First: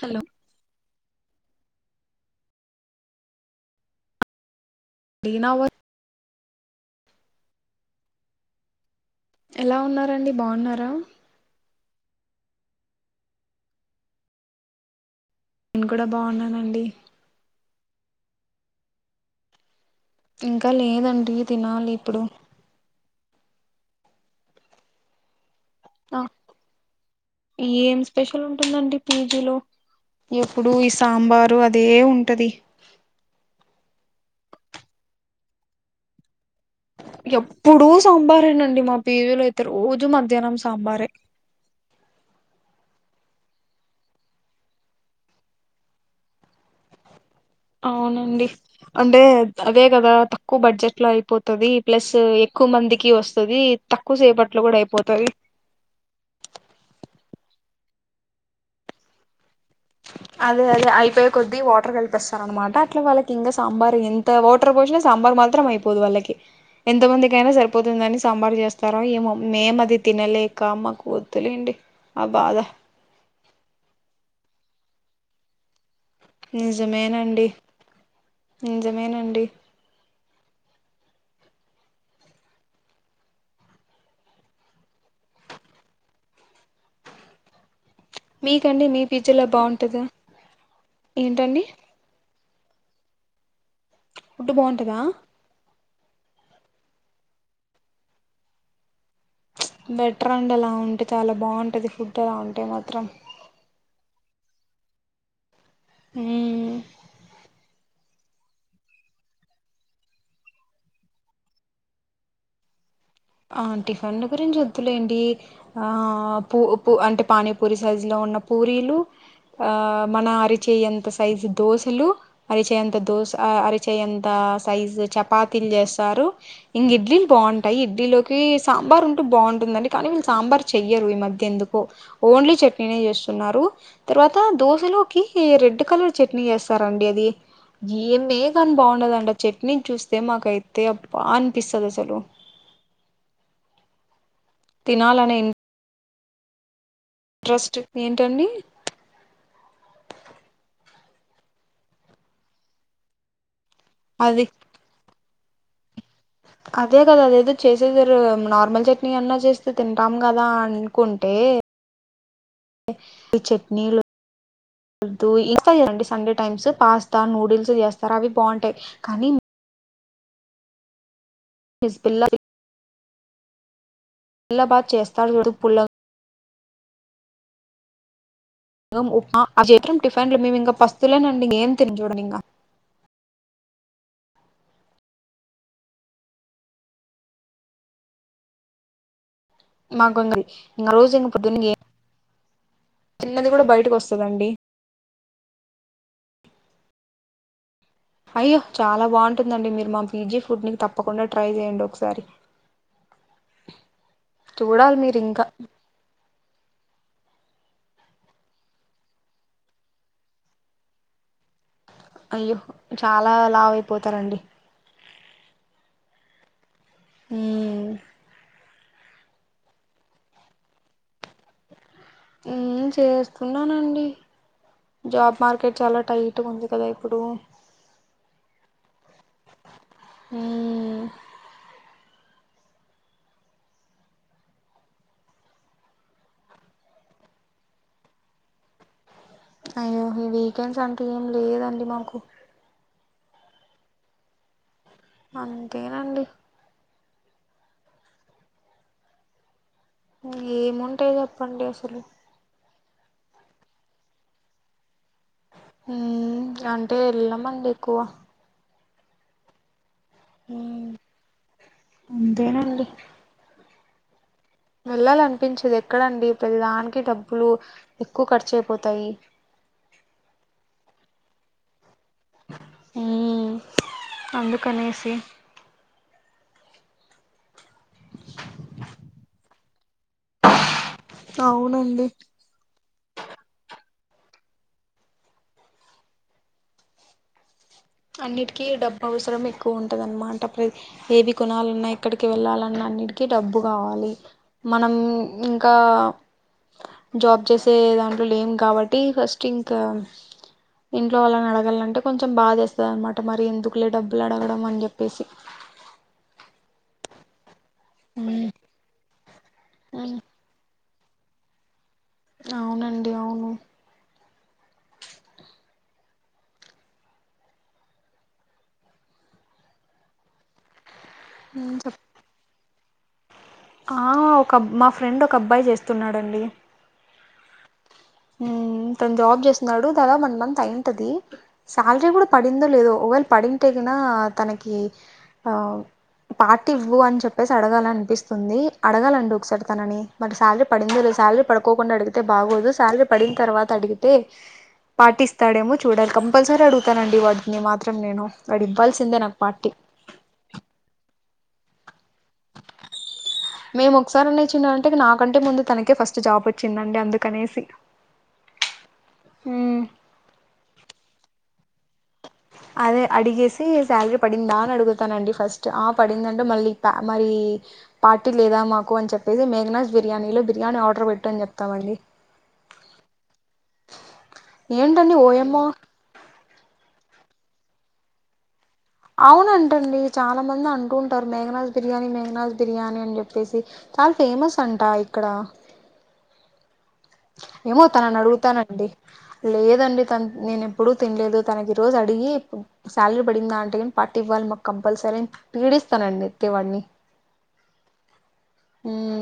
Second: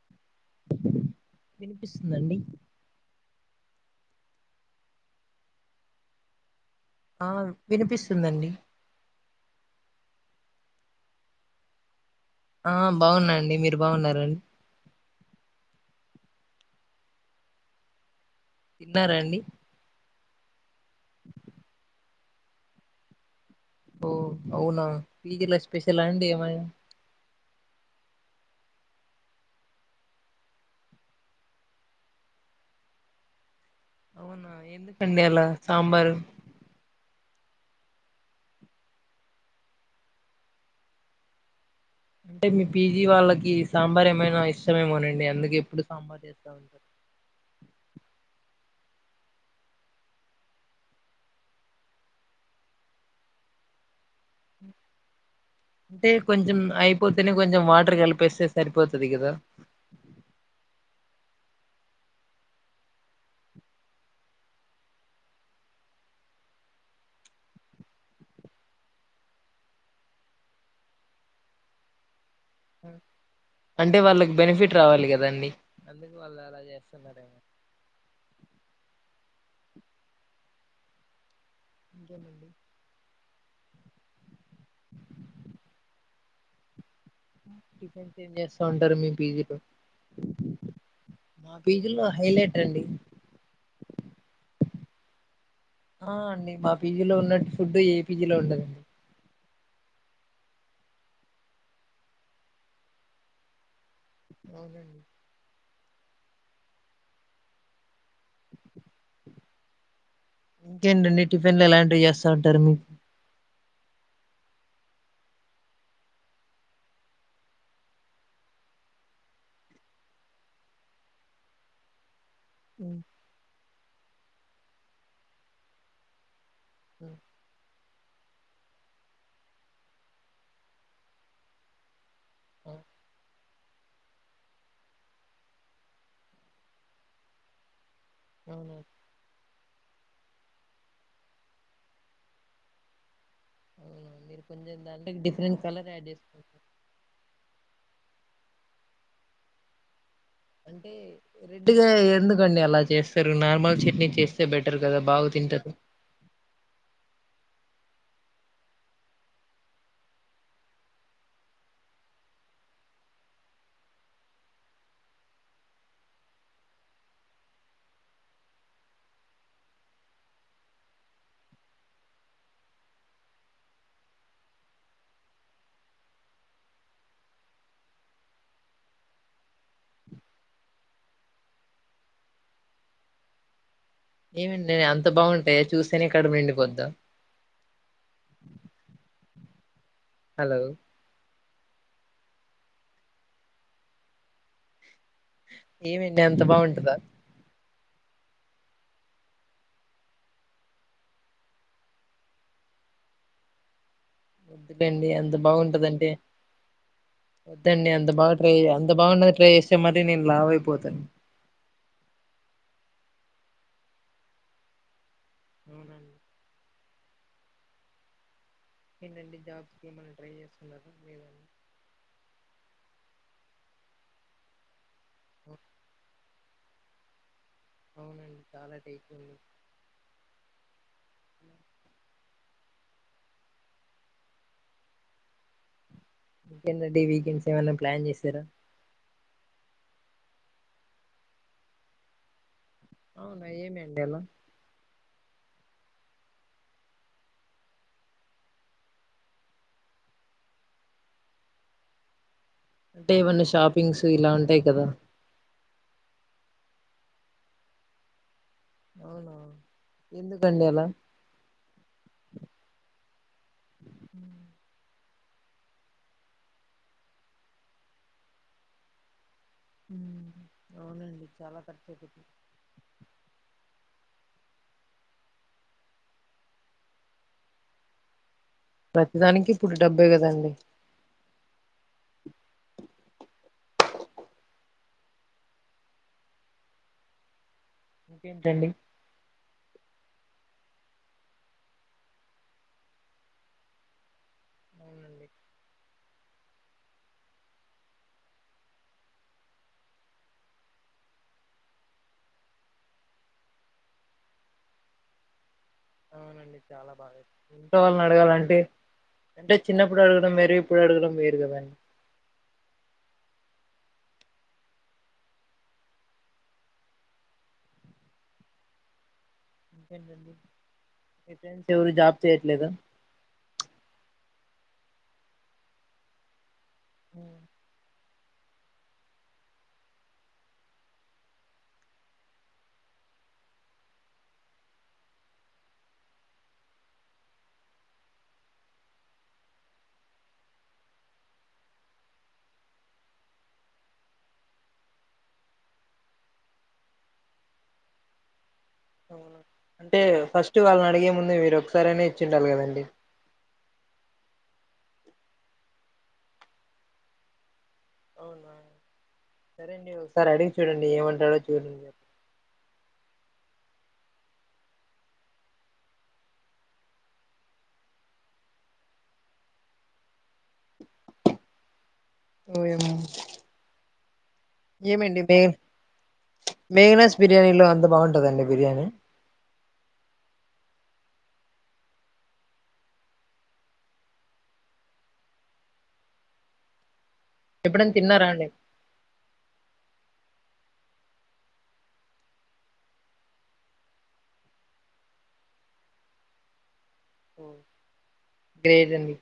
Hello వినిపిస్తుందండి లిన వ్ ఆ వినిపిస్తుందండి ఎలా ఉన్నారండి బాగున్నారా ఆ బాగున్నాండి మీరు బాగున్నారండి నేను కూడా బాగున్నానండి తిన్నారా అండి ఇంకా లేదండి తినాలి ఇప్పుడు ఓ అవునా పీజిలా స్పెషల్ ఆ అండి ఏమ ఏం స్పెషల్ ఉంటుందండి పీజీలో ఎప్పుడు ఈ సాంబారు అదే ఉంటది అవునా ఎందుకండి ఆలా సాంబార్ ఎప్పుడూ సాంబారేనండి మా పీజీలో అయితే రోజు మధ్యాహ్నం సాంబారే అంటే మీ పీజీ వాళ్ళకి సాంబార్ ఏమైనా ఇష్టమేమోనండి అందుకె ఎప్పుడు సాంబార్ చేస్తా ఉంటారు అవునండి అంటే అదే కదా తక్కువ బడ్జెట్ లో అయిపోతుది ప్లస్ ఎక్కువ మందికి వస్తుంది తక్ అంటే కొంచెం అయిపోతేనే కొంచెం వాటర్ కలుపు ఉపేస్తే సరిపోతుది కదా అదే అదే అయిపోయే కొద్దీ వాటర్ కలిపిస్తారు అనమాట అట్లా వాళ్ళకి ఇంకా సాంబార్ ఎంత వాటర్ పోసినా సాంబార్ మాత్రం అయిపోదు వాళ్ళకి ఎంత మందికియినా సరిపోతుందిని సాంబార్ చేస్తారో ఎమో మేం అది తిన లేక మాకొద్దీలెండి ఆ బాధ అంటే వాళ్ళకి బెనిఫిట్ రావాలి కదండి అందుకు వాళ్ళు అలా చేస్తున్నారేమో నిజమేనండి నిజమేనండి ఇంకేంటండి టిఫిన్స్ ఏం చేస్తా మీకండి ఉంటారు మీ పిజ్జలా పిజీలో బాగుంటదా మా ఏంటండి పిజీ లో హైలైట్ రండి ఫుడ్ బొంటద ఆ అండి మా పీజీలో ఉన్నట్టు ఫుడ్ ఏ పీజీలో ఉండదండి బెటర్ అండి ఆలా ఉంటే చాలా బాగుంటుంది ఫుడ్ ఆలా ఉంటే మాత్రం అవునండి హమ్ జర్నలి టిఫిన్ ఇలాంటివి చేస్తారు మీరు ఆ టిఫిన్ గురించి వద్దులేడి ఆ పూ పూ అంటే పానీపూరి సైజు లో ఉన్న పూరిలు ఆ మన అరిచేంత సైజు దోశలు అరిచంత హ్మ్. దోస అరిచేంత సైజ చపాతలు చేస్తారు ఇంకా హ్మ్. ఇడ్లీలు బాగుంటాయి లో సాంబార్ ఉంటూ బాగుంటుందండి కానీ వీళ్ళు సాంబార్ చెయ్యరు ఈ మధ్య ఎందుకో ఓన్లీ ఆ! చట్నీ నే చేస్తున్నారు తర్వాత దోశలోకి రెడ్ కలర్ చట్నీ చేస్తారండి అది ఏం మేకన్ అవునా బాగుండది అండి చట్నీ చూస్తే మాకు అయితే అబ్బా అనిపిస్తుది అసలు అ తినాలనే ఇన్ డిఫరెంట్ కలర్ యాడ్ చేద్దాం ట్రస్ట్ ఏంటండీ రెడ్గా ఎందుకండి అలా చేస్తారు నార్మల్ చట్నీ అది చేస్తే బెటర్ కదా బాగు తింటారు అదే కదా అదేదో చేసేసారు నార్మల్ చట్నీ అన్నా చేస్తే తింటాం కదా అనుకుంటే ఈ చట్నీలు వదు ఇంతా చేండి సండే టైమ్స్ పాస్తా నూడిల్స్ చేస్తారు అవి బాగుంటాయి కానీ హిజబిల్లా తెల్లబాద్ చేస్తాడు వెడు పుల్ల ఉప్మా అవే టిఫిన్లు వస్తువులనే ఉంటాం ఇంకా ఏమీ తిని చూడము ఏమండి నే అంత బాగుంటాయా చూస్తేనే కడుపు నిండిపోద్దా మాకుంగది హలో ఇ రోజు ఇక ప్రొద్దున్నే తిన్నది కూడా బయటకి వస్తుంది అంది ఏమి ఎంత బాగుంటందా అయ్యో చాలా బాగుంటుందండి మీరు మా పీజీ ఫుడ్ ని తప్పకుండా ట్రై చేయండి ఒకసారి చూడాలి వద్దండి మీరు ఎంత ఇంకా బాగుంటుందంటడి వద్దండి అంత బాగా ట్రై అంత బాగాన్నది ట్రై చేస్తే మరి నేను లావు అయిపోతాను అయ్యో చాలా లావు అయిపోతారండి అ హమ్ ఏంటండి జాబ్స్ కి ఏమనా ట్రై చేస్తున్నారా లేదని మ్.. చేస్తున్నానండి జాబ్ అవు- మార్కెట్ చాలా టైట్ ఉంది కదా ఇప్పుడు అవునండి చాలా టేక్ ఉంది ఉమ్ ఇకంటంటే వీకెండ్స్ ఏమైన్నా ప్లాన్ చేసరా అయ్యో ఈ వీకెండ్స్ అంటే ఏం లేదండి మాకు అవునా ఏం పెట్టారు అంతేనండి ఏముంటాయ చెప్పండి అసలు అంటే ఏమన్నా షాపింగ్స్ ఇలా ఉంటాయి కదా మ్.. అంటే వెళ్ళామండి ఎక్కువ ఔను మ్... అంతేనండి వెళ్లాలనిపించేదు ఎక్కడండి ప్రతి దానికి డబ్బులు ఎక్కువ ఖర్చు అయిపోతాయి అవునండి చాలా ఖర్చు అయిపోతుంది హమ్ అందుకనేసి ప్రతిదానికి ఇప్పుడు డెబ్బై కదండి అవునండి అన్నిటికి ఇంకేంటండి డబ్బు అవసరం ఎక్కువ ఉంటదన్నమాట ఏవి కొనాలన్నా ఎక్కడికి వెళ్ళాలన్నా అన్నిటికి డబ్బు కావాలి మనం అవునండి ఇంకా జాబ్ చేసే దాంట్లో లేం కాబట్టి ఫస్ట్ ఇంకా ఇంట్లో వాళ్ళని అడగాలంటే కొంచెం బాధేస్త వ అన్నమాట మరి ఎందుకులే డబ్బులు అడగడం అని చెప్పేసి అవునండి చాలా బాధగావుంటుంది ఇంట్లో వాళ్ళని ఉమ్ అడగాలంటే అంటే చిన్నప్పుడు అడగడం వేరు ఇప్పుడూ అడగడం వేరుగద అండి అవునండి అవును ఇంకేంటండి మీ ఫ్రెండ్స్ ఎవరు చెప్ జాబ్ చేయట్లేద ఆ ఒకబ్ మా ఫ్రెండ్ ఒక అబ్బాయి చేస్తున్నాడండి హ్మ్మ్ మ్ తను జాబ్ చేస్తున్నాడు దాదప్ వన్ మంత్ అయింటది శాలరీ కూడా పడిందో లేదో ఒక వేల్ పడింటేకినా తనకి ఆ పార్టీ ఇవ్వు అని చెప్పేసి అడగాల అనిపిస్తుంది అడగాలండి ఒకసారి తనని మరి శాలరీ పడిందో లేదు శాలరీ పడుకోకుండా అడిగితే బాగోదు సాలరీ పడిన తర్వాత అడిగితే పార్టీస్తాడేమో చూడాలి కంపల్సరీ అడుగుతానండి వాడిని మాత్రం నేను వాడు ఇవ్వాల్సిందే నాకు పార్టీ అంటే ఫస్ట్ వాళ్ళని అడిగే ముందు మీరు ఒకసారినే ఇచ్చిండాలి కదండి మేము ఒకసారిన చినంటే నాకంటే ముందు తనకే ఫస్ట్ జాబ్ వచ్చిందండి అందుకనేసి అవునా సరే మ్మ్ అండి ఒకసారి అడిగి చూడండి ఏమంటాడో చూడండి అదే అడిగేసి శాలరీ పడిందా అని అడుగుతానండి ఫస్ట్ ఆ పడిందంటే మళ్ళీ ఆ మరి పార్టీ లేదా మాకు అని చెప్పేసి మేగనాస్ బిర్యానీలో బిర్యానీ ఆర్డర్ పెట్టు అని చెప్తామండి ఏం ఏంటండీ ఓయమో మేగనాస్ బిర్యానీలో అంతా బాగుంటుందండి బిర్యానీ అవునంటండి చాలా మంది అంటుంటారు మేఘనాస్ బిర్యానీ మేఘనాస్ బిర్యానీ అని చెప్పేసి చాల ఫేమస్ అంట ఇక్కడ ఎమో ఎప్పుడైనా తనని తిన్నారా అండి అడుగుతానండి లేదండి తను నేను ఎప్పుడు తినలేదు తనని ఈ రోజు అడిగి సాలరీ పడిందా అంటే పార్టీ ఇవ్వాలి మాకు కంపల్సరీ పీడి ఇస్తానండీకే వాడిని ఓ గ్రేట్ అండి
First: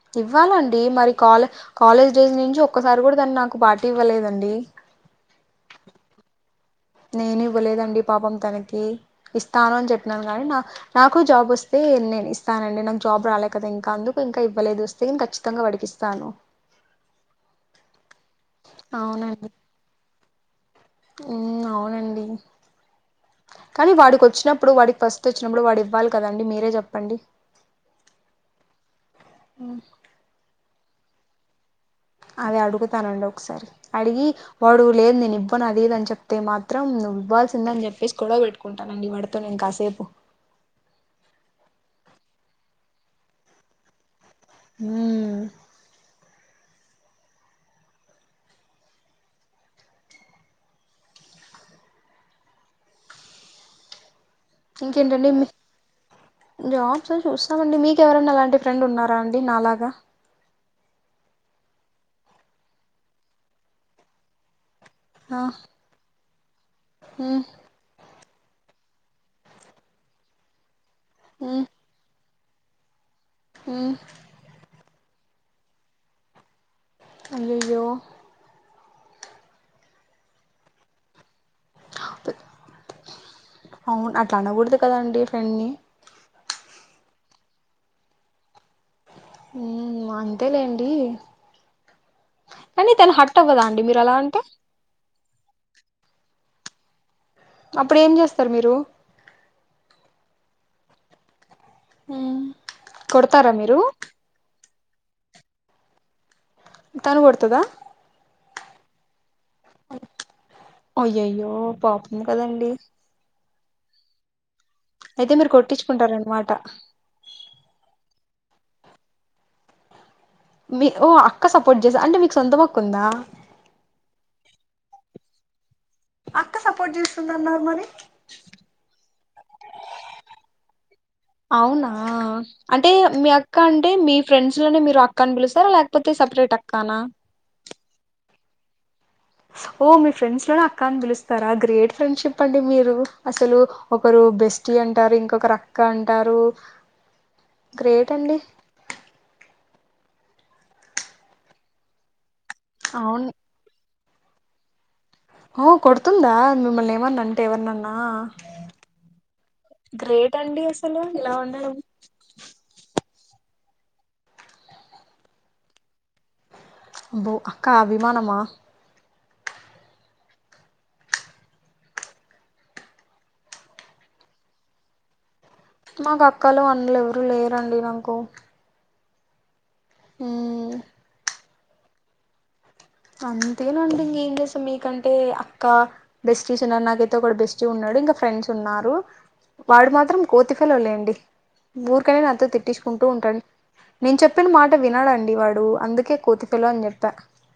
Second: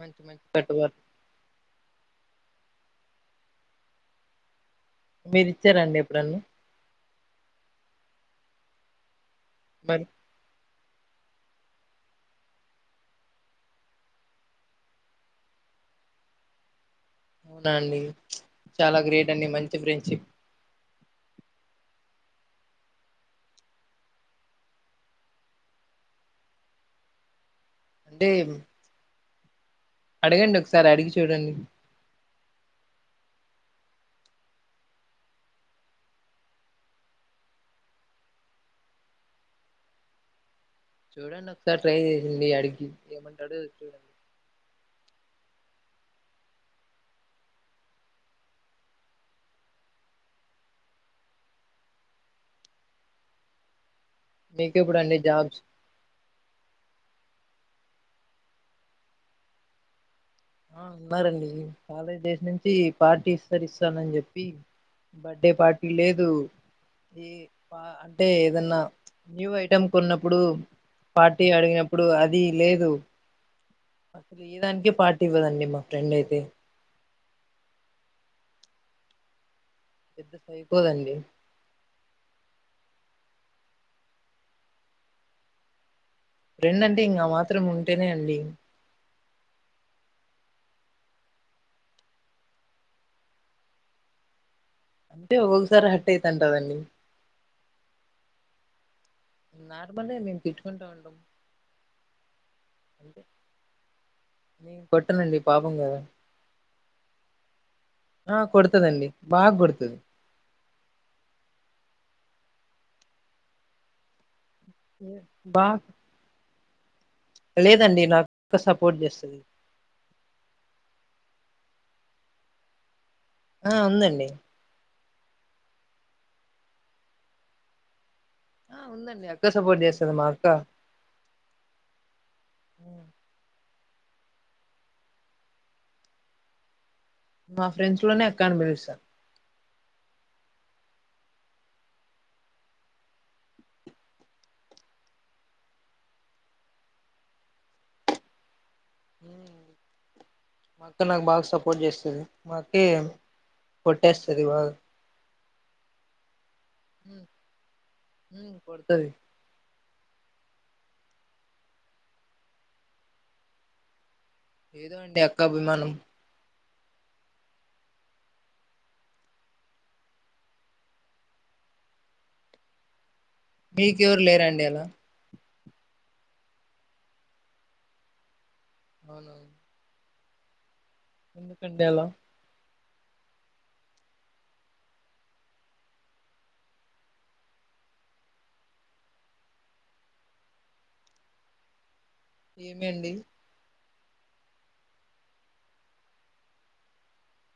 మంచి మంచి ఇవ్వాలండి కట్టుబాటు మరి కాలేజ్ కాలేజీ డేస్ నుంచి ఒక్కసారి కూడా తాను నాకు పార్టీ ఇవ్వలేదండి మీరు ఇచ్చారండి ఎప్పుడన్న నేను ఇవ్వలేదండి పాపం తనకి ఇస్తాను అని మరి చెప్పినను కాగానీ నా నాకు జాబ్ వస్తే నేను ఇస్తానండి నాకు జాబ్ రాలే కదా ఇంకా అందుకు ఇంకా ఇవ్వలేదు వస్తే నేను ఖచ్చితంగా వడికిస్తాను స్తాను అవునా అండి చాలా గ్రేట్ అండి మంచి ఫ్రెండ్షిప్ ఉ అవునండి కానీ వాడికి వచ్చినప్పుడు వాడికి ఫస్ట్ వచ్చినప్పుడు వాడు ఇవ్వాలి కదండి మీరే చెప్పండి అంటే అ అడగండి ఒకసారి అడిగి చూడండి అది అడుగుతానండి ఒకసారి అడిగి వాడు లేదు నేను ఇవ్వను అదిది అని చెప్తే మాత్రం నువ్వు ఇవ్వాల్సిందని చెప్పేసి గడవ పెట్టుంటానండి వాడతో నేను కాసేపు చూడండి ఒకసారి ట్రై చేసింది అడిగి ఏమంటాడుో చూడండి హ మీకు ఇప్పుడు అండి ఇంకేంటండి మీ జాబ్స్ జాబ్స్ చూస్తామండి మీకు ఎవరైనా అలాంటి ఫ్రెండ్ ఉన్నారా అండి నాలాగా ఆ ఉన్నారండి కాలేజ్ డేస్ నుంచి పార్టీస్తరి ఇస్తానని చెప్పి ఆ బర్డే పార్టీ లేదు ఏ మ్మ్ అంటే ఏదన్నా న్యూ ఐటమ్ కొన్నప్పుడు పార్టీ మ్మ్ అడిగినప్పుడు అది అది లేదు మ్మ్ అసలు ఈ దానికే పార్టీ ఇవ్వదండి మా ఫ్రెండ్ అయితే అయ్యయ్యో పెద్ద సైకోదండి అవును అట్లా అనకూడదు కదండి ఫ్రెండ్ని ఫ్రెండ్ అంటే ఇంకా మాత్రం ఉంటేనే అండి హమ్ అంతేలేండి కానీ తను హర్ట్ అవ్వ దండి మీరు అలా అంటే అంటే ఒకసారి హట్ అవుతుంటుందండి అప్పుడు ఏం చేస్తారు మీరు నార్మలే మేము తిట్టుకుంటాము ఉంటాము హ కొడతారా మీరు నేను కొట్టనండి పాపం కదా తను కొడుతాదా ఆ కొడతుదండి అయ్యయ్యో పాపం కదండి అయితే మీరు బాగా కొట్టించుకుంటార అన్నమాట లేదండి నాకు అక్క సపోర్ట్ చేస్తుంది మీ ఓ అక్క సపోర్ట్ చేసా అంటే మీకు సొంత మక్కు ఉందా హా ఉంది అండి అక్క సపోర్ట్ చేస్తుందన్నారు మరి ఆ ఉందండి అక్క సపోర్ట్ చేస్తంది మా అక్క అవునా అంటే మీ అక్క అక్క అంటే మీ ఫ్రెండ్స్ లోనే మీరు అక్కని పిలుస్తారా లేకపోతే సపరేట్ అక్కానా మా ఫ్రెండ్స్ లోనే అక్క అని పిలుస్తాను ఓ మీ ఫ్రెండ్స్ లోనే అక్కాని పిలుస్తారా గ్రేట్ ఫ్రెండ్షిప్ అండి మీరు అసలు ఒకరు జస్టి అంటారు ఇంకొక అక్క అంటారు గ్రేట్ అండి మా అక్క నాకు బాగా సపోర్ట్ చేస్తుంది మా అక్క అవును కొట్టేస్తది బాగా ఓ కొడుతుందా మిమ్మల్ని ఏమన్నా అంటే ఎవనన్నా కొడతది గ్రేట్ అండి అసలు ఇలా ఉండడం ఏదో అండి అక్క అభిమానం అబ్బో అక్కా అభిమానమా మీకు ఎవరూ లేరా అండి అలా మాకు అక్కలు అన్నలు ఎవరూ లేరండి నాకు అవును ఉమ్ పెండెల అంతేనండి ఇంకేం చేస్తాం మీకంటే అక్క బెస్ట్ చూసన్నారు నాకైతే ఒక బెస్టీ ఉన్నాడు మిగతా ఫ్రెండ్స్ ఉన్నారు వాడు మాత్రం కొతీఫెళ్ళోలేండి కానీ నాతో ఏమి తిట్టించుకుంటూ అండి ఉంటాడు నేను చెప్పిన మాట వినడండి వాడు అందుకే కోతిపిల్ల అని చెప్తన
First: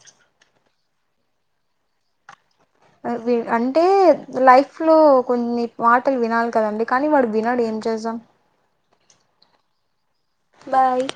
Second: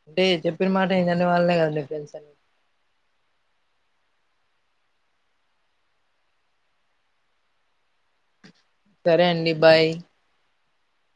అంటే చెప్పిన మాట వినని వాళ్ళనే కదా ఫ్రెండ్స్ అంటే అవి అంటే లైఫ్ లో కొన్ని మాటలు వినాలి కదండి కానీ వాడు వినడు ఏ జేసం సరే అండి బాయ్ బాయ్